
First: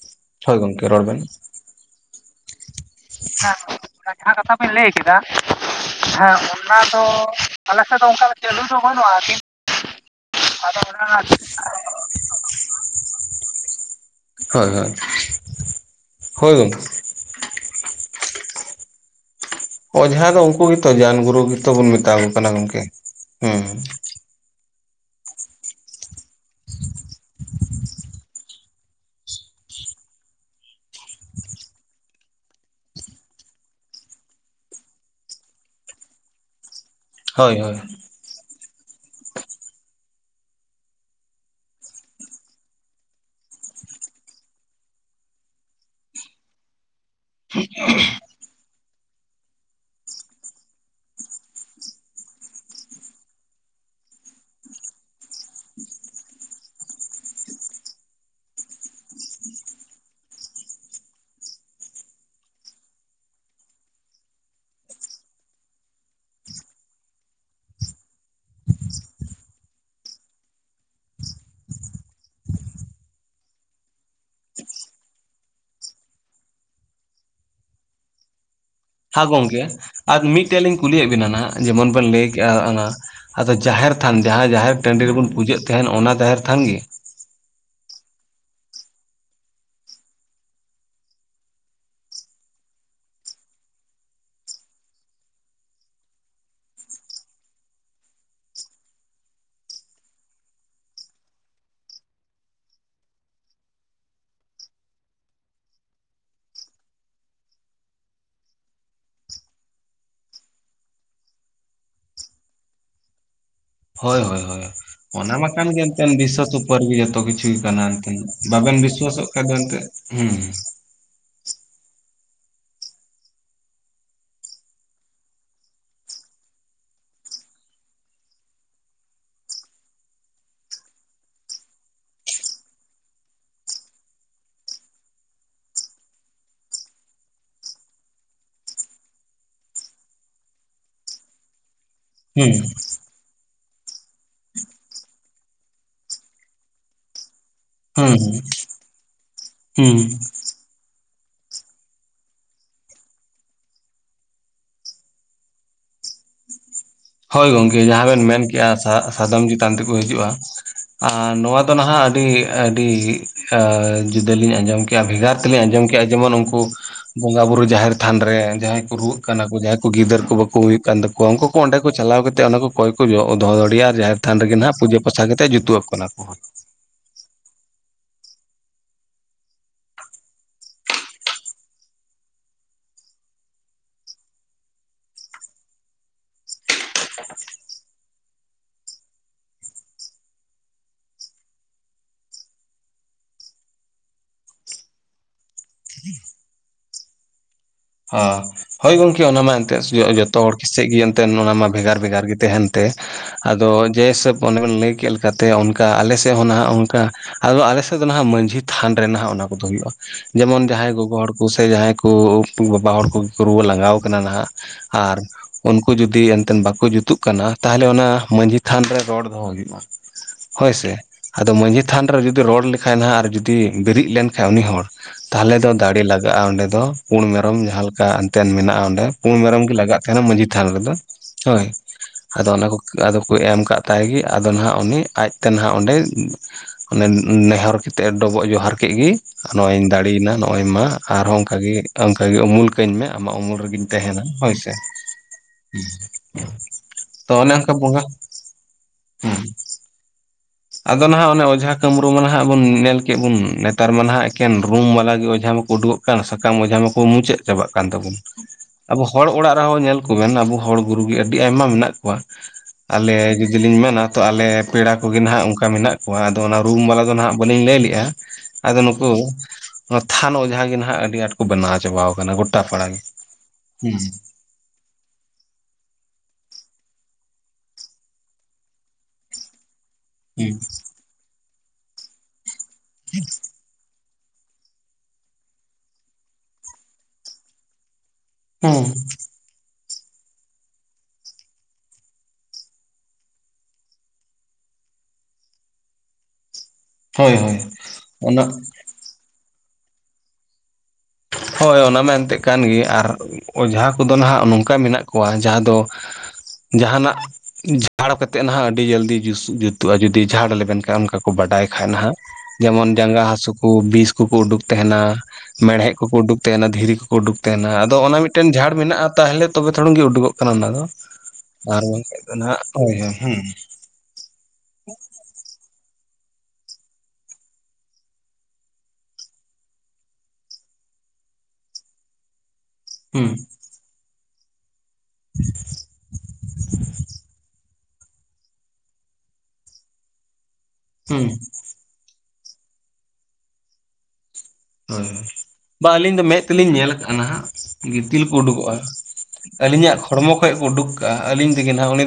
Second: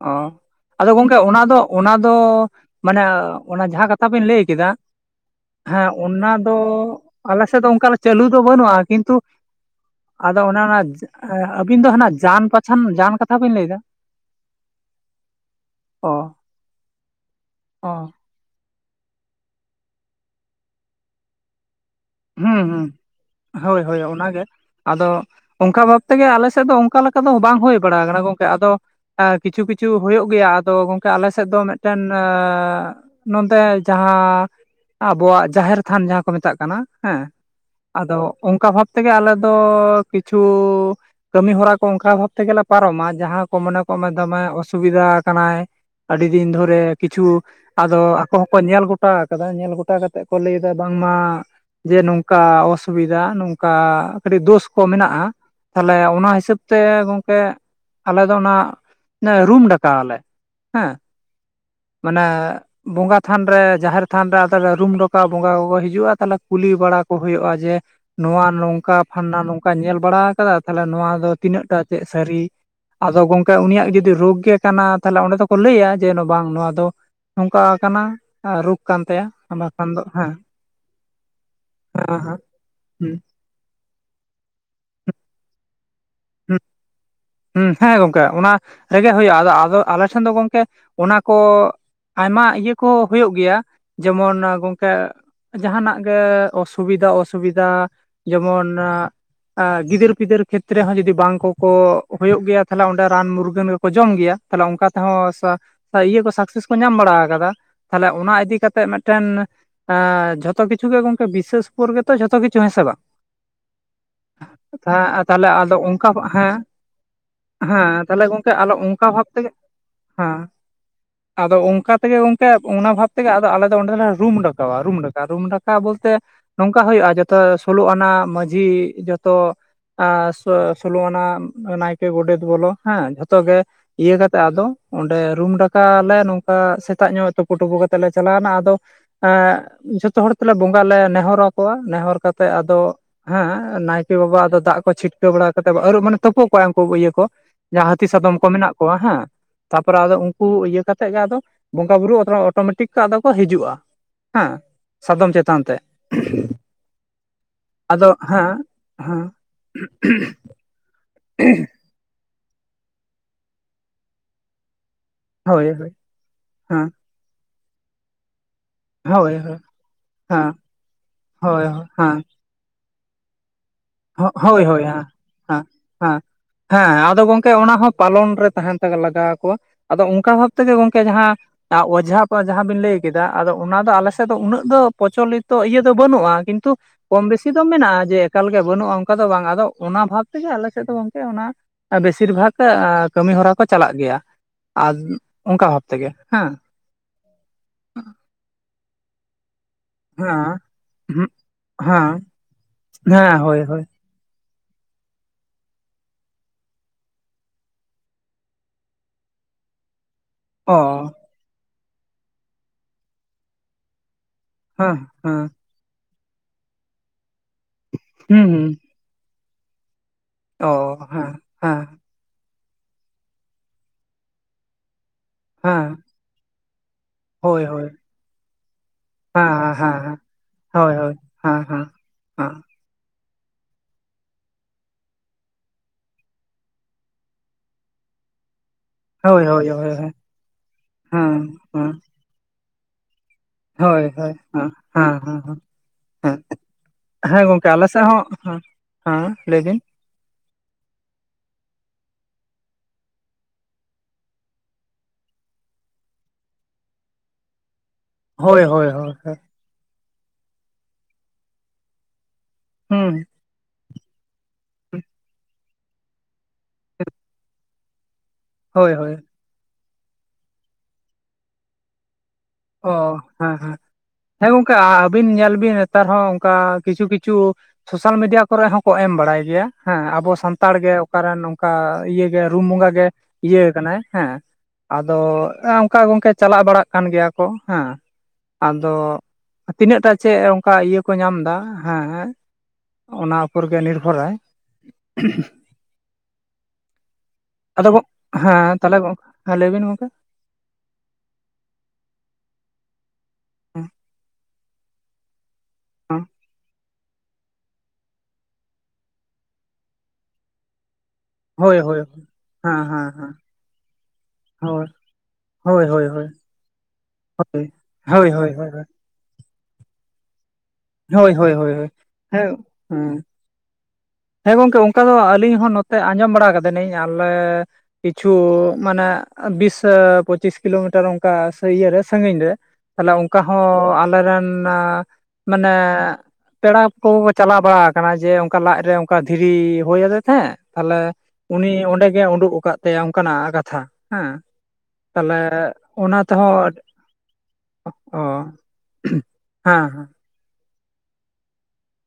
ᱚ ᱦᱳᱭ ᱟᱫᱚ ᱨᱚᱲ ᱜᱚᱢᱠᱮ ᱵᱮᱱ ᱚᱱᱟ ᱫᱚ ᱚᱱᱟ ᱫᱚ ᱢᱟᱱᱮ ᱚᱱᱟ ᱡᱟᱦᱟᱸ ᱠᱟᱛᱷᱟ ᱚᱱᱟ ᱡᱟᱦᱟᱸ ᱠᱟᱛᱷᱟ ᱵᱤᱱ ᱞᱟᱹᱭ ᱠᱮᱫᱟ? ᱦᱮᱸ ᱚᱱᱟ ᱫᱚ ᱟᱞᱮ ᱥᱮᱫ ᱫᱚ ᱚᱱᱠᱟ ᱪᱟᱹᱞᱩ ᱫᱚ ᱵᱟᱹᱱᱩᱜᱼᱟ ᱠᱤᱱᱛᱩ ᱟᱫᱚ ᱚᱱᱮ ᱚᱱᱟ ᱟᱹᱵᱤᱱ ᱫᱚ ᱦᱟᱱᱟ ᱡᱟᱱ ᱯᱟᱪᱷᱟᱱ ᱡᱟᱱ ᱠᱟᱛᱷᱟ ᱵᱤᱱ ᱞᱟᱹᱭ ᱫᱟ? ᱦᱳᱭ ᱦᱳᱭ ᱚ ᱾ ᱦᱳᱭ ᱜᱚᱢᱠᱮ ᱚ ᱾ ᱚᱡᱷᱟ ᱫᱚ ᱩᱸᱠᱩ ᱜᱮᱛᱚ, ᱡᱟᱱ ᱜᱩᱨᱩ ᱜᱮᱛᱚ ᱵᱚᱱ ᱢᱮᱛᱟ ᱠᱚ ᱠᱟᱱᱟ ᱜᱚᱝᱠᱮ, ᱦᱩᱸ ᱾ ᱦᱮᱸ ᱚᱱᱟᱜᱮ? ᱟᱫᱚ ᱚᱸᱠᱟ ᱵᱷᱟᱵ ᱛᱮᱜᱮ ᱟᱞᱮ ᱥᱮᱫ ᱫᱚ ᱚᱸᱠᱟ ᱞᱮᱠᱟ ᱫᱚ ᱵᱟᱝ ᱦᱩᱭ ᱵᱟᱲᱟ ᱟᱠᱟᱱᱟ ᱜᱚᱝᱠᱮ ᱟᱫᱚ ᱟᱹ ᱠᱤᱪᱷᱩ ᱠᱤᱪᱷᱩ ᱦᱩᱭᱳᱜ ᱜᱮᱭᱟ ᱟᱫᱚ ᱜᱚᱝᱠᱮ ᱟᱞᱮ ᱥᱮᱫ ᱫᱚ ᱢᱤᱫᱴᱟᱹᱱ ᱟᱸ ᱱᱚᱱᱛᱮ ᱡᱟᱦᱟᱸ ᱟᱵᱚᱣᱟᱜ ᱡᱟᱦᱮᱨ ᱛᱷᱟᱱ ᱡᱟᱦᱟᱸ ᱠᱚ ᱢᱮᱛᱟᱜ ᱠᱟᱱᱟ ᱦᱮᱸ ᱦᱳᱭ ᱦᱳᱭ ᱟᱫᱚ ᱚᱸᱠᱟ ᱵᱷᱟᱵ ᱛᱮᱜᱮ ᱟᱞᱮ ᱫᱚ ᱠᱤᱪᱷᱩ ᱠᱟᱹᱢᱤ ᱦᱚᱨᱟ ᱠᱚ ᱚᱸᱠᱟ ᱵᱷᱟᱵᱽ ᱛᱮᱜᱮ ᱞᱮ ᱯᱟᱨᱚᱢᱟ ᱡᱟᱦᱟᱸ ᱠᱚ ᱢᱚᱱᱮ ᱠᱚᱜ ᱢᱮ ᱫᱚᱢᱮ ᱚᱥᱩᱵᱤᱫᱟ ᱟᱠᱟᱱᱟᱭ ᱟᱹᱰᱤ ᱫᱤᱱ ᱫᱷᱚᱨᱮᱫ ᱠᱤᱪᱷᱩ ᱟᱫᱚ ᱟᱠᱚ ᱦᱚᱸᱠᱚ ᱧᱮᱞ ᱜᱚᱴᱟ ᱦᱟᱠᱟᱫᱟ ᱧᱮᱞ ᱜᱚᱴᱟ ᱠᱟᱛᱮᱫ ᱠᱚ ᱞᱟᱹᱭ ᱮᱫᱟ ᱵᱟᱝ ᱢᱟ ᱡᱮ ᱱᱚᱝᱠᱟ ᱚᱥᱩᱵᱤᱫᱟ ᱱᱚᱝᱠᱟ ᱠᱟᱹᱴᱤᱡ ᱫᱳᱥ ᱠᱚ ᱢᱮᱱᱟᱜᱼᱟ, ᱛᱟᱦᱚᱞᱮ ᱚᱱᱟ ᱦᱤᱥᱟᱹᱵ ᱛᱮ ᱜᱚᱝᱠᱮᱜ ᱟᱞᱮ ᱫᱚ ᱚᱱᱟ ᱢᱟᱱᱮ ᱨᱩᱢ ᱰᱟᱠᱟᱣᱟᱞᱮ ᱾ ᱦᱮᱸᱜ ᱢᱟᱱᱮ ᱵᱚᱸᱜᱟ ᱛᱷᱟᱱ ᱨᱮ ᱡᱟᱦᱮᱨ ᱛᱷᱟᱱ ᱨᱮ ᱟᱫᱚ ᱞᱮ ᱨᱮ ᱨᱩᱢ ᱰᱳᱠᱟᱣ ᱵᱚᱸᱜᱟ ᱠᱚᱠᱚ ᱦᱤᱡᱩᱜᱼᱟ ᱛᱟᱦᱮᱞᱮ ᱠᱩᱞᱤ ᱵᱟᱲᱟ ᱠᱚ ᱦᱩᱭᱩᱜᱼᱟ ᱡᱮ ᱱᱚᱣᱟ ᱱᱚᱝᱠᱟ ᱯᱷᱟᱨᱱᱟ ᱱᱚᱝ ᱚᱠᱟ ᱧᱮᱞ ᱵᱟᱲᱟ ᱟᱠᱟᱫᱟ ᱛᱟᱦᱮᱞᱮ ᱱᱚᱣᱟ ᱫᱚ ᱛᱤᱱᱟᱹᱜ ᱴᱟᱜ ᱪᱮᱫ ᱥᱟᱹᱨᱤ? ᱟᱫᱚ ᱜᱚᱝᱠᱮ ᱩᱱᱤᱭᱟᱜ ᱡᱩᱫᱤ ᱨᱳᱜᱽ ᱜᱮ ᱠᱟᱱᱟ ᱛᱟᱦᱚᱞᱮ ᱚᱸᱰᱮ ᱫᱚᱠᱚ ᱞᱟᱹᱭᱼᱟ ᱡᱮ ᱱᱚᱝ ᱵᱟᱝ ᱱᱚᱣᱟ ᱫᱚ ᱱᱚᱝᱠᱟ ᱦᱟᱠᱟᱱᱟ, ᱟ ᱨᱳᱜᱽ ᱠᱟᱱ ᱛᱟᱭᱟ ᱵᱟᱠᱷᱟᱱ ᱫᱚ ᱦᱮᱸ ᱴᱟᱹᱜ ᱞᱤᱧ ᱠᱩᱞᱤᱭᱮᱜ ᱵᱤᱱᱟ ᱱᱷᱟᱸᱜ ᱡᱮᱢᱚᱱ ᱵᱮᱱ ᱦᱮᱸ ᱞᱟᱹᱭ ᱦᱮᱸ ᱠᱮᱜᱼᱟ ᱟᱱᱟ ᱦᱩᱸ ᱟᱫᱚ ᱡᱟᱦᱮᱨ ᱛᱷᱟᱱ ᱡᱟᱦᱟᱸ ᱡᱟᱦᱮᱨ ᱴᱟᱺᱰᱤ ᱨᱮᱵᱚᱱ ᱯᱩᱡᱟᱹᱜ ᱛᱟᱦᱮᱸᱱ ᱚᱱᱟ ᱡᱟᱦᱮᱨ ᱛᱷᱟᱱ ᱜᱮ? ᱦᱩᱸ ᱦᱮᱸ ᱜᱚᱝᱠᱮ ᱚᱱᱟ ᱨᱮᱜᱮ ᱦᱩᱭᱩᱜᱼᱟ ᱟᱫᱚ ᱟᱫᱚ ᱟᱞᱮ ᱴᱷᱮᱱ ᱫᱚ ᱜᱚᱝᱠᱮ ᱚᱱᱟ ᱠᱚ ᱟᱭᱢᱟᱜ ᱤᱭᱟᱹ ᱠᱚ ᱦᱩᱭᱩᱜ ᱜᱮᱭᱟ ᱡᱮᱢᱚᱱ ᱜᱚᱝᱠᱮ ᱡᱟᱦᱟᱸᱱᱟᱜ ᱜᱮ ᱚᱥᱩᱵᱤᱫᱟ ᱚᱥᱩᱵᱤᱫᱟ ᱡᱮᱢᱚᱱ ᱟᱸ ᱜᱤᱫᱟᱹᱨ ᱯᱤᱫᱟᱹᱨ ᱠᱷᱮᱛ ᱨᱮᱦᱚᱸ ᱡᱩᱫᱤ ᱵᱟᱝ ᱠᱚᱠᱚ ᱦᱳᱭᱳᱜ ᱜᱮᱭᱟ ᱛᱟᱦᱚᱞᱮ ᱚᱸᱰᱮ ᱨᱟᱱ ᱢᱩᱨᱜᱟᱹᱱ ᱜᱮᱠᱚ ᱡᱚᱢ ᱜᱮᱭᱟ ᱛᱟᱦᱚᱞᱮ ᱚᱸᱠᱟ ᱛᱮᱦᱚᱸ ᱥᱟ- ᱤᱭᱟᱹ ᱠᱚ ᱥᱟᱠᱥᱮᱥ ᱠᱚ ᱧᱟᱢ ᱵᱟᱲᱟ ᱦᱟᱠᱟᱫᱟ ᱛᱟᱦᱮᱞᱮ ᱚᱱᱟ ᱤᱫᱤ ᱠᱟᱛᱮᱫ ᱢᱤᱫᱴᱟᱹᱱ ᱮᱸ ᱡᱷᱚᱛᱚ ᱠᱤᱪᱷᱩ ᱜᱮ ᱜᱚᱝᱠᱮ ᱵᱤᱥᱥᱮᱥ ᱯᱚᱨ ᱜᱮᱛᱚ ᱡᱷᱚᱛᱚ ᱠᱤᱪᱷᱩ ᱜᱮ ᱦᱮᱸ ᱥᱮ ᱵᱟᱝ? ᱦᱳᱭ ᱦᱳᱭ ᱦᱳᱭ, ᱚᱱᱟ ᱢᱟ ᱛᱟᱦᱚᱞᱮ ᱠᱟᱱ ᱜᱮ ᱟᱫᱚ ᱠᱤᱱ ᱚᱱᱠᱟ ᱮᱠᱮᱱ ᱵᱤᱥᱥᱟᱹᱥ ᱦᱮᱸ ᱩᱯᱚᱨ ᱜᱮ ᱡᱚᱛᱚ ᱠᱤᱪᱷᱩ ᱦᱩᱭᱩᱜ ᱠᱟᱱᱟ ᱦᱮᱸ ᱮᱱᱛᱮᱱ, ᱛᱟᱦᱚᱞᱮ ᱜᱚᱝᱠᱮ ᱟᱞᱚ ᱵᱟᱵᱮᱱ ᱚᱱᱠᱟ ᱵᱷᱟᱵ ᱵᱤᱥᱣᱟᱹᱥᱚᱜ ᱠᱷᱟᱜ ᱛᱮᱜᱮ ᱫᱚ ᱮᱱᱛᱮᱜ, ᱦᱩᱸ ᱦᱮᱸ ᱟᱫᱚ ᱚᱸᱠᱟ ᱛᱮᱜᱮ ᱜᱚᱝᱠᱮᱯ ᱚᱱᱟ ᱵᱷᱟᱵ ᱛᱮᱜᱮ ᱟᱫᱚ ᱟᱞᱮ ᱫᱚ ᱚᱸᱰᱮ ᱞᱮ ᱨᱩᱢ ᱰᱟᱠᱟᱣᱟ ᱨᱩᱢ ᱰᱟᱠᱟᱣ ᱨᱩᱢ ᱰᱟᱠᱟᱣ ᱵᱚᱞᱛᱮ ᱱᱚᱝᱠᱟ ᱦᱩᱭᱳᱜᱼᱟ ᱡᱚᱛᱚ ᱥᱳᱞᱳ ᱟᱱᱟ ᱢᱟᱺᱡᱷᱤ ᱡᱚᱛᱚ ᱟ ᱥᱚᱥ ᱥᱳᱞᱳ ᱟᱱᱟᱜ ᱱᱟᱭᱠᱮ ᱜᱚᱰᱮᱛ ᱵᱚᱞᱚ ᱦᱮᱸ ᱡᱷᱚᱛᱚ ᱜᱮ ᱤᱭᱟᱹ ᱠᱟᱛᱮᱜ ᱟᱫᱚ ᱚᱸᱰᱮ ᱨᱩᱢ ᱰᱟᱠᱟᱣ ᱟᱞᱮ ᱱᱚᱝᱠᱟ ᱥᱮᱛᱟᱜ ᱧᱚᱜ ᱴᱩᱯᱩ ᱴᱩᱯᱩ ᱠᱟᱛᱮᱫ ᱞᱮ ᱪᱟᱞᱟᱣᱮᱱᱟ ᱟᱫᱚ ᱮᱸ ᱡᱷᱚᱛᱚ ᱦᱚᱲ ᱛᱮᱞᱮ ᱵᱚᱸᱜᱟ ᱞᱮ ᱱᱮᱦᱚᱨ ᱟᱠᱚᱣᱟ ᱱᱮᱦᱚᱨ ᱠᱟᱛᱮ ᱦᱩᱸ ᱟᱫᱚ ᱦᱮᱸ ᱱᱟᱭᱠᱮ ᱵᱟᱵᱟ ᱟᱫᱚ ᱫᱟᱜ ᱠᱚ ᱪᱷᱤᱴᱠᱟᱹᱣ ᱵᱟᱲᱟ ᱠᱟᱛᱮᱵ ᱟᱹᱨᱩᱵ ᱢᱟᱱᱮ ᱛᱩᱯᱳ ᱠᱚᱜᱟᱭ ᱩᱱᱠᱩ ᱤᱭᱟᱹ ᱠᱚ ᱡᱟᱦᱟᱸ ᱦᱟᱹᱛᱤ ᱦᱩᱸ ᱥᱟᱫᱚᱢ ᱠᱚ ᱢᱮᱱᱟᱜ ᱠᱚᱣᱟ ᱦᱮᱸ ᱛᱟᱯᱚᱨᱮ ᱦᱩᱸ ᱟᱫᱚ ᱩᱸ ᱠᱩ ᱤᱭᱟᱹ ᱠᱟᱛᱮᱜ ᱜᱮ ᱟᱫᱚ ᱵᱚᱸᱜᱟ ᱵᱩᱨᱩ ᱚᱛᱷᱲᱟᱣ ᱚᱴᱳᱢᱮᱴᱤᱠ ᱟᱫᱚ ᱠᱚ ᱦᱤᱡᱩᱜᱼᱟ ᱾ ᱦᱮᱸ ᱥᱟᱫᱚᱢ ᱪᱮᱛᱟᱱ ᱛᱮ, [unintelligible] ᱦᱳᱭ ᱜᱚᱝᱠᱮ ᱟᱫᱚ ᱡᱟᱦᱟᱸ ᱵᱮᱱ ᱢᱮᱱ ᱦᱮᱸ ᱠᱮᱜᱼᱟ ᱥᱟ ᱦᱮᱸ ᱥᱟᱫᱚᱢ ᱪᱮᱛᱟᱱ ᱛᱮᱠᱚ ᱦᱤᱡᱩᱜᱼᱟ ᱟᱨ ᱱᱚᱣᱟ ᱫᱚ ᱱᱷᱟᱸᱜ ᱟᱹᱰᱤ ᱟᱹᱰᱤ ᱟᱹ ᱡᱩᱫᱟᱹ ᱞᱤᱧ ᱟᱸᱡᱚᱢ ᱠᱮᱜᱼᱟ ᱵᱷᱮᱜᱟᱨ ᱛᱮ ᱞᱤᱧ ᱦᱳᱭ ᱟᱸᱡᱚᱢ ᱦᱳᱭ ᱠᱮᱜᱼᱟ, ᱡᱮᱢᱚᱱ ᱩᱸᱠᱩ ᱦᱮᱸ ᱵᱚᱸᱜᱟ ᱵᱩᱨᱩ ᱡᱟᱦᱮᱨ ᱛᱷᱟᱱ ᱨᱮ ᱡᱟᱦᱟᱸᱭ ᱨᱩᱣᱟᱹᱜ ᱦᱳᱭ ᱠᱟᱱᱟ ᱠᱚ ᱦᱳᱭ ᱡᱟᱦᱟᱸᱭ ᱠᱚ ᱜᱤᱫᱟᱹᱨ ᱠᱚ ᱦᱮᱸ ᱵᱟᱠᱚ ᱦᱩᱭᱩᱜ ᱠᱟᱱ ᱛᱟᱠᱚᱣᱟ ᱩᱸᱠᱩ ᱠᱚ ᱦᱳᱭ ᱚᱸᱰᱮ ᱠᱚ ᱦᱮᱸ ᱪᱟᱞᱟᱣ ᱠᱟᱛᱮ ᱚᱱᱟ ᱠᱚ ᱠᱚᱭ ᱠᱚ ᱡᱚᱜ ᱫᱚᱦᱚ ᱫᱟᱲᱮᱭᱟᱜᱼᱟ ᱡᱟᱦᱮᱨ ᱦᱳ ᱛᱷᱟᱱ ᱨᱮᱜᱮ ᱦᱳᱭ ᱱᱷᱟᱸᱜ ᱦᱳᱭ ᱯᱩᱡᱟᱹ ᱦᱮᱸ ᱯᱟᱥᱟ ᱠᱟᱛᱮ ᱦᱮᱸ ᱡᱩᱛᱩᱜ ᱟᱠᱚ ᱱᱷᱟᱸᱜ ᱦᱮᱸ ᱠᱚ ᱾ ᱦᱮᱸ ᱟᱫᱚ ᱜᱚᱝᱠᱮ ᱚᱱᱟ ᱦᱚᱸ ᱯᱟᱞᱚᱱ ᱨᱮ ᱛᱟᱦᱮᱸᱱ ᱞᱟᱜᱟᱣ ᱟᱠᱚᱣᱟ, ᱟᱫᱚ ᱚᱸᱠᱟ ᱵᱷᱟᱵᱽ ᱛᱮᱜᱮ ᱜᱚᱝᱠᱮ ᱡᱟᱦᱟᱸ ᱟ ᱚᱡᱷᱟ ᱯᱟ ᱡᱟᱦᱟᱸ ᱵᱤᱱ ᱞᱟᱹᱭ ᱠᱮᱫᱟ ᱟᱫᱚ ᱚᱱᱟ ᱫᱚ ᱟᱞᱮ ᱥᱮᱫ ᱫᱚ ᱩᱱᱟᱹᱜ ᱫᱚ ᱯᱚᱪᱚᱞᱤᱛ ᱫᱚ ᱤᱭᱟᱹ ᱫᱚ ᱵᱟᱹᱱᱩᱜᱼᱟ ᱠᱤᱱᱛᱩ ᱠᱚᱢ ᱵᱮᱥᱤ ᱫᱚ ᱢᱮᱱᱟᱜᱼᱟ ᱡᱮ ᱮᱠᱟᱞ ᱜᱮ ᱵᱟᱹᱱᱩᱜᱼᱟ, ᱚᱸᱠᱟ ᱫᱚ ᱵᱟᱝ, ᱟᱫᱚ ᱚᱱᱟ ᱵᱷᱟᱵᱽ ᱛᱮᱜᱮ ᱟᱞᱮ ᱥᱮᱫ ᱫᱚ ᱜᱚᱝᱠᱮ ᱚᱱᱟ ᱵᱮᱥᱤᱨ ᱵᱷᱟᱜᱽ ᱟ ᱠᱟᱹᱢᱤ ᱦᱚᱨᱟ ᱠᱚ ᱪᱟᱞᱟᱜ ᱜᱮᱭᱟ, ᱟᱨ ᱚᱱᱠᱟ ᱵᱷᱟᱵ ᱛᱮᱜᱮ ᱦᱮᱸ, ᱚ ᱦᱳᱭ ᱜᱚᱝᱠᱮ ᱚᱱᱟᱢᱟ ᱛᱮᱫ ᱥᱩᱼᱟ ᱡᱚᱛᱚ ᱦᱚᱲ ᱦᱮᱸ ᱥᱮᱡ ᱜᱤ ᱚᱱᱛ ᱚᱱᱟ ᱢᱟ, ᱵᱷᱮᱜᱟᱨ ᱦᱮᱸ ᱵᱷᱮᱜᱟᱨ ᱜᱮ ᱛᱟᱦᱮᱱ ᱛᱮ ᱦᱮᱸ ᱦᱳᱭ ᱟᱫᱚ ᱦ ᱦᱳᱭ ᱡᱮ ᱦᱤᱥᱟᱹᱵ ᱚᱱᱮ ᱵᱮᱱ ᱞᱟᱹᱭ ᱠᱮᱫ ᱞᱮᱠᱟᱛᱮ, ᱚᱱᱠᱟ ᱟᱞᱮᱥᱮᱫ ᱦᱚᱸ ᱱᱟᱦᱟᱜ ᱚᱱᱠᱟ ᱟᱫᱚ ᱟᱞᱮᱥᱮᱫ ᱫᱚ ᱱᱟᱦᱱᱟᱜ ᱢᱟᱺᱡᱷᱤ ᱛᱷᱟᱱ ᱨᱮ ᱱᱟᱦᱟᱜ ᱚᱱᱟ ᱠᱚᱫᱚ ᱦᱩᱭᱩᱜᱼᱟ᱾ ᱡᱮᱢᱚᱱ ᱚ ᱡᱟᱦᱟᱸᱭ ᱜᱚᱜᱚ ᱦᱚᱲ ᱠᱚ ᱥᱮ ᱡᱟᱦᱟᱸᱭ ᱠᱩ, ᱩᱱᱠᱩ ᱵᱟᱵᱟ ᱦᱚᱲ ᱠᱚᱜᱮᱠᱩ ᱨᱩᱣᱟᱹ ᱞᱟᱸᱜᱟᱣ ᱠᱟᱱᱟ ᱱᱟᱦᱟᱜ, ᱦᱮᱸ ᱟᱨ ᱦᱮᱸ ᱩᱱᱠᱩ ᱡᱩᱫᱤ ᱮᱱᱛᱮᱱ ᱵᱟᱠᱚ ᱡᱩᱛᱩᱜ ᱠᱟᱱᱟ, ᱛᱟᱦᱞᱮ ᱚᱱᱟ ᱦᱩᱸ ᱢᱟᱺᱡᱷᱤ ᱦᱩᱸ ᱛᱷᱟᱱ ᱨᱮ ᱨᱚᱲ ᱫᱚᱦᱚ ᱦᱩᱭᱩᱜᱼᱟ ᱚ ᱦᱳᱭᱥᱮ, ᱦᱮᱸ ᱟᱫᱚ ᱢᱟᱺᱡᱷᱤ ᱦᱮᱸ ᱛᱷᱟᱱ ᱨᱮ ᱡᱩᱫᱤ ᱨᱚᱲ ᱞᱮᱠᱷᱟᱱ ᱱᱟᱦᱟᱜ, ᱟᱨ ᱡᱩᱫᱤ ᱵᱮᱨᱮᱫ ᱞᱮᱱᱠᱷᱟᱡ ᱩᱱᱤ ᱦᱚᱲ, ᱛᱟᱦᱞᱮ ᱫᱚ ᱦᱮᱸ ᱫᱟᱲᱮ ᱞᱟᱜᱟᱜᱼᱟ ᱚᱸᱰᱮ ᱫᱚ, ᱯᱩᱲ ᱢᱮᱨᱚᱢ ᱦᱳᱭ ᱦᱳᱭ ᱡᱟᱸᱦᱟᱸᱞᱮᱠᱟ ᱮᱱᱛᱮ ᱢᱮᱱᱟᱜᱼᱟ ᱚᱰᱮ, ᱯᱩᱲ ᱢᱮᱨᱚᱢ ᱜᱮ ᱦᱮᱸ ᱞᱟᱜᱟᱜ ᱛᱟᱦᱮᱱᱟ ᱦᱮᱸ ᱢᱟᱺᱡᱷᱤ ᱛᱷᱟᱱ ᱨᱮᱫᱚ, ᱦᱳᱭ ᱦᱳᱭ ᱦᱮᱸ ᱦᱳᱭ ᱦᱮᱸ ᱟᱫᱚ ᱦᱮᱸ ᱚᱱᱟ ᱠᱚ ᱟᱫᱚ ᱠᱚ ᱮᱢ ᱠᱟᱜ ᱛᱟᱭ ᱜᱤ, ᱟᱫᱚ ᱱᱟᱜ ᱩᱱᱤ ᱟᱡᱚ ᱛᱮ ᱱᱟᱦᱱᱟᱜ ᱚᱸᱰᱮ ᱚᱱᱮ ᱱᱮᱦᱚᱨ ᱠᱟᱛᱮ ᱰᱚᱵᱚᱜ ᱡᱚᱦᱟᱨ ᱠᱮᱜ ᱜᱤ ᱦᱳᱭ ᱟᱨ ᱦᱳᱭ ᱱᱚᱜ ᱤᱧ ᱦᱳᱭ ᱦᱮᱸ ᱫᱟᱲᱮᱱᱟ, ᱱᱚᱜ ᱚᱭ ᱢᱟ ᱟᱨᱦᱚᱸ ᱚᱱᱠᱟ ᱜᱤ ᱦᱮᱸ ᱚᱱᱠᱟᱜᱤ ᱩᱢᱩᱞ ᱠᱟᱹᱧ ᱢᱮ ᱟᱢᱟᱜ ᱩᱢᱩᱞ ᱨᱮᱜᱤᱧ ᱦᱳᱭ ᱛᱟᱦᱮᱱᱟ ᱦᱳᱭ, ᱦ ᱦᱮᱸ ᱥᱮ ᱦᱮᱸ ᱦᱮᱸ, ᱦᱮᱸ ᱛᱚ ᱦᱮᱸ ᱚᱱᱮ ᱜᱚᱝᱠᱮ, ᱚᱱᱠᱟ ᱟᱞᱮ ᱵᱚᱸᱜᱟ ᱥᱮᱫ ᱦᱚᱸ, ᱦᱮᱸ ᱦᱩᱸ ᱞᱟᱹᱭ ᱵᱤᱱ, ᱟᱫᱚ ᱱᱟᱦᱟᱜ ᱚᱱᱮ ᱚᱡᱷᱟ ᱠᱟᱹᱢᱨᱩ ᱢᱟ ᱱᱟᱦᱟᱜ ᱵᱚᱱ ᱧᱮᱞ ᱠᱮᱫ ᱵᱚᱱ ᱱᱮᱛᱟᱨ ᱢᱟ ᱱᱟᱦᱟᱜ ᱮᱠᱮᱱ ᱨᱩᱢ ᱵᱟᱞᱟᱜᱮ ᱚᱡᱷᱟ ᱢᱟᱠᱚ ᱩᱰᱩᱠᱚᱜ ᱠᱟᱱ, ᱥᱟᱠᱟᱢ ᱚᱡᱷᱟ ᱢᱟᱠᱚ ᱢᱩᱪᱟᱹᱫ ᱪᱟᱵᱟᱜ ᱠᱟᱱ ᱛᱟᱵᱩ᱾ ᱦᱳᱭ ᱦᱳᱭ ᱟᱵᱚ ᱦᱳᱭ ᱦᱚᱲ ᱦᱳᱭ ᱚᱲᱟᱜ ᱨᱮᱦᱚᱸ ᱧᱮᱞ ᱠᱚᱵᱮᱱ, ᱟᱵᱚ ᱦᱚᱲ ᱜᱩᱨᱩ ᱜᱮ, ᱟᱹᱰᱤ ᱟᱭᱢᱟ ᱢᱮᱱᱟᱜ ᱠᱚᱣᱟ᱾ ᱟᱞᱮ ᱦᱩᱸ ᱡᱩᱫᱤ ᱞᱤᱧ ᱢᱮᱱᱟ, ᱛᱚ ᱟᱞᱮ ᱯᱮᱲᱟ ᱠᱚᱜᱮ ᱱᱟᱦᱱᱟᱜ ᱚᱱᱠᱟ ᱢᱮᱱᱟᱜ ᱠᱚᱣᱟ, ᱟᱫᱚ ᱚᱱᱟ ᱨᱩᱢ ᱵᱟᱞᱟ ᱫᱚ ᱦᱟᱜ ᱵᱟᱹᱞᱤᱧ ᱞᱟᱹᱭ ᱞᱮᱜᱼᱟ, ᱟᱫᱚ ᱦᱳᱭ ᱱᱩᱠᱩ ᱦᱳᱭ ᱚᱱᱟ ᱛᱷᱟᱱ ᱚᱡᱷᱟᱜ ᱜᱮ ᱱᱟᱦᱟᱜ, ᱟᱹᱰᱤ ᱟᱸᱴ ᱠᱚ ᱵᱮᱱᱟᱣ ᱪᱟᱵᱟᱣ ᱠᱟᱱᱟ ᱜᱚᱴᱟ ᱚ ᱯᱟᱲᱟᱮ, ᱦᱮᱸ ᱦᱮᱸ ᱦᱩᱸ ᱦᱮᱸ ᱜᱚᱝᱠᱮ, ᱟᱹᱵᱤᱱ ᱧᱮᱞ ᱵᱤᱱ ᱱᱮᱛᱟᱨ ᱦᱚᱸ ᱚᱱᱠᱟ ᱠᱤᱪᱷᱩ ᱠᱤᱪᱷᱩ, ᱥᱳᱥᱟᱞ ᱢᱤᱰᱤᱭᱟ ᱠᱚᱨᱮ ᱦᱚᱸᱠᱚ ᱮᱢ ᱵᱟᱲᱟᱭ ᱜᱮᱭᱟ᱾ ᱦᱮᱸ ᱟᱵᱚ ᱥᱟᱱᱛᱟᱲ ᱜᱮ, ᱚᱠᱟᱨᱮᱱ ᱚᱱᱠᱟ ᱤᱭᱟᱹ ᱜᱮ ᱨᱩᱢ ᱵᱚᱸᱜᱟ ᱜᱮ ᱤᱭᱟᱹ ᱠᱟᱱᱟᱭ᱾ ᱦᱮᱸ, ᱟᱫᱚ ᱚᱱᱠᱟ ᱜᱚᱝᱠᱮ ᱪᱟᱞᱟᱜ ᱵᱟᱲᱟᱜ ᱠᱟᱱ ᱜᱮᱭᱟ ᱠᱚ, ᱦᱮᱸ ᱦᱩᱸ ᱦᱩᱸ ᱟᱫᱚ ᱛᱤᱱᱟᱹᱜ ᱴᱟ ᱪᱮᱫ ᱚᱱᱠᱟ ᱤᱭᱟᱹ ᱠᱚ ᱧᱟᱢᱫᱟ, ᱦᱮᱸ ᱚᱱᱟ ᱩᱯᱚᱨ ᱜᱮ ᱱᱤᱨᱵᱷᱚᱨᱟᱭ [unintelligible] ᱦᱳᱭ ᱟᱫᱚ ᱜᱚ ᱚᱱᱟ ᱦᱮᱸ ᱛᱟᱦᱞᱮ ᱜᱚᱝ ᱞᱟᱹᱭ ᱵᱤᱱ ᱜᱚᱝᱠᱮ? ᱦᱳᱭ ᱚᱱᱟ ᱢᱟ ᱮᱱᱛᱜ ᱠᱟᱱᱜᱮ, ᱟᱨ ᱚᱡᱷᱟ ᱠᱚᱫᱚ ᱱᱟᱦᱟᱜ ᱱᱚᱝᱠᱟ ᱢᱮᱱᱟᱜ ᱠᱚᱣᱟ ᱡᱟᱦᱟᱸ ᱫᱚ, ᱦᱮᱸ ᱡᱟᱦᱟᱱᱟᱜ ᱡᱷᱟᱲ ᱠᱟᱛᱮ ᱱᱟᱦᱟᱜ ᱟᱹᱰᱤ ᱡᱟᱞᱫᱤ ᱡᱩᱥᱩ ᱡᱩᱛᱩᱜᱼᱟ, ᱡᱩᱫᱤ ᱡᱷᱟᱲ ᱞᱮᱵᱮᱱᱠᱷᱟᱱ ᱚᱱᱠᱟ, ᱵᱟᱰᱟᱭ ᱦᱳᱭ ᱠᱷᱟᱡ ᱦᱳᱭ ᱱᱟᱦᱟᱜ ᱦᱮᱸ ᱡᱮᱢᱚᱱ ᱦᱮᱸ ᱡᱟᱸᱜᱟ ᱦᱮᱸ ᱦᱟᱥᱩ ᱠᱚ, ᱵᱤᱥ ᱠᱚᱠᱚ ᱩᱰᱩᱠ ᱦᱳᱭ ᱛᱟᱦᱮᱱᱟ ᱦᱳᱭ ᱢᱮᱲᱦᱮ ᱦᱳᱭ ᱠᱚᱠᱩ ᱦᱳᱭ ᱩᱰᱩᱠ ᱛᱟᱦᱮᱱᱟ, ᱫᱷᱤᱨᱤ ᱠᱚᱠᱚ ᱩᱰᱩᱠ ᱛᱟᱦᱮᱱᱟ, ᱦᱳᱭ ᱟᱫᱚ ᱚᱱᱮ ᱦᱳᱭ ᱢᱤᱫᱴᱮᱱ ᱦᱳᱭ ᱦᱳᱭ ᱡᱷᱟᱲ ᱢᱮᱱᱟᱜᱼᱟ, ᱛᱟᱦᱞᱮ ᱛᱚᱵᱮ ᱛᱷᱚᱲᱚᱝ ᱜᱮ ᱩᱰᱩᱠᱚᱜ ᱠᱟᱱᱟ ᱚᱱᱟ ᱫᱚ᱾ ᱦᱳᱭ ᱦᱳᱭ ᱦᱳᱭ ᱦᱳᱭ ᱟᱨ ᱦᱳᱭ ᱵᱟᱝᱠᱟᱱ ᱫᱚ ᱦᱮᱸ ᱱᱟᱦᱟᱜ, ᱦᱳᱭ ᱦᱮᱸ ᱦᱳᱭ ᱦᱩᱸ ᱦᱮᱸ ᱜᱚᱝᱠᱮ ᱚᱱᱠᱟ ᱫᱚ ᱟᱹᱞᱤᱧ ᱦᱚᱸ ᱱᱚᱛᱮ, ᱟᱸᱡᱚᱢ ᱵᱟᱲᱟ ᱠᱟᱫᱟ ᱞᱤᱧ ᱟᱨᱞᱮ ᱠᱤᱪᱷᱩ ᱢᱟᱱᱮ ᱵᱤᱥ ᱮ ᱯᱚᱸᱪᱤᱥ ᱠᱤᱞᱳᱢᱤᱴᱟᱨ ᱚᱱᱠᱟ ᱤᱭᱟᱹᱨᱮ, ᱥᱟᱺᱜᱤᱧ ᱨᱮ, ᱛᱟᱦᱞᱮ ᱦᱩᱸ ᱚᱱᱠᱟ ᱦᱚᱸ ᱟᱞᱮᱨᱮᱱ ᱮ ᱢᱟᱱᱮ ᱯᱮᱲᱟ ᱠᱚ ᱪᱟᱞᱟᱣ ᱵᱟᱲᱟ ᱠᱟᱱᱟ ᱡᱮ, ᱚᱱᱠᱟ ᱞᱟᱡ ᱨᱮ ᱚᱱᱠᱟ ᱫᱷᱤᱨᱤ ᱦᱳᱭ ᱟᱫᱮ ᱛᱟᱦᱮᱸᱫ, ᱛᱟᱦᱞᱮ ᱦᱩᱸ ᱩᱱᱤ ᱚᱸᱰᱮ ᱜᱮ ᱩᱰᱩᱠ ᱟᱠᱟᱫ ᱛᱟᱭᱟ, ᱚᱱᱠᱟᱱᱟᱜ ᱠᱟᱛᱷᱟ ᱦᱮᱸ ᱦᱳᱭ, ᱛᱟᱦᱚᱞᱮ ᱵᱟ ᱟᱹᱞᱤᱧ ᱚᱱᱟ ᱫᱚ ᱢᱮᱫ ᱛᱮᱦᱚᱸ ᱛᱮᱞᱤᱧ ᱧᱮᱞ ᱟᱠᱟᱱᱟ ᱦᱟᱸᱜ, ᱚ ᱜᱤᱛᱤᱞ ᱠᱚ ᱩᱰᱩᱠᱚᱜᱼᱟ᱾ ᱦᱮᱸ ᱟᱹᱞᱤᱧᱟᱜ ᱦᱮᱸ ᱦᱚᱲᱢᱚ ᱠᱷᱚᱡ ᱠᱚ ᱩᱰᱩᱠ ᱠᱟᱜᱼᱟ, ᱟᱹᱞᱤᱧ ᱛᱮᱜᱮ ᱦᱟᱜ ᱩᱱᱤ ᱫᱚ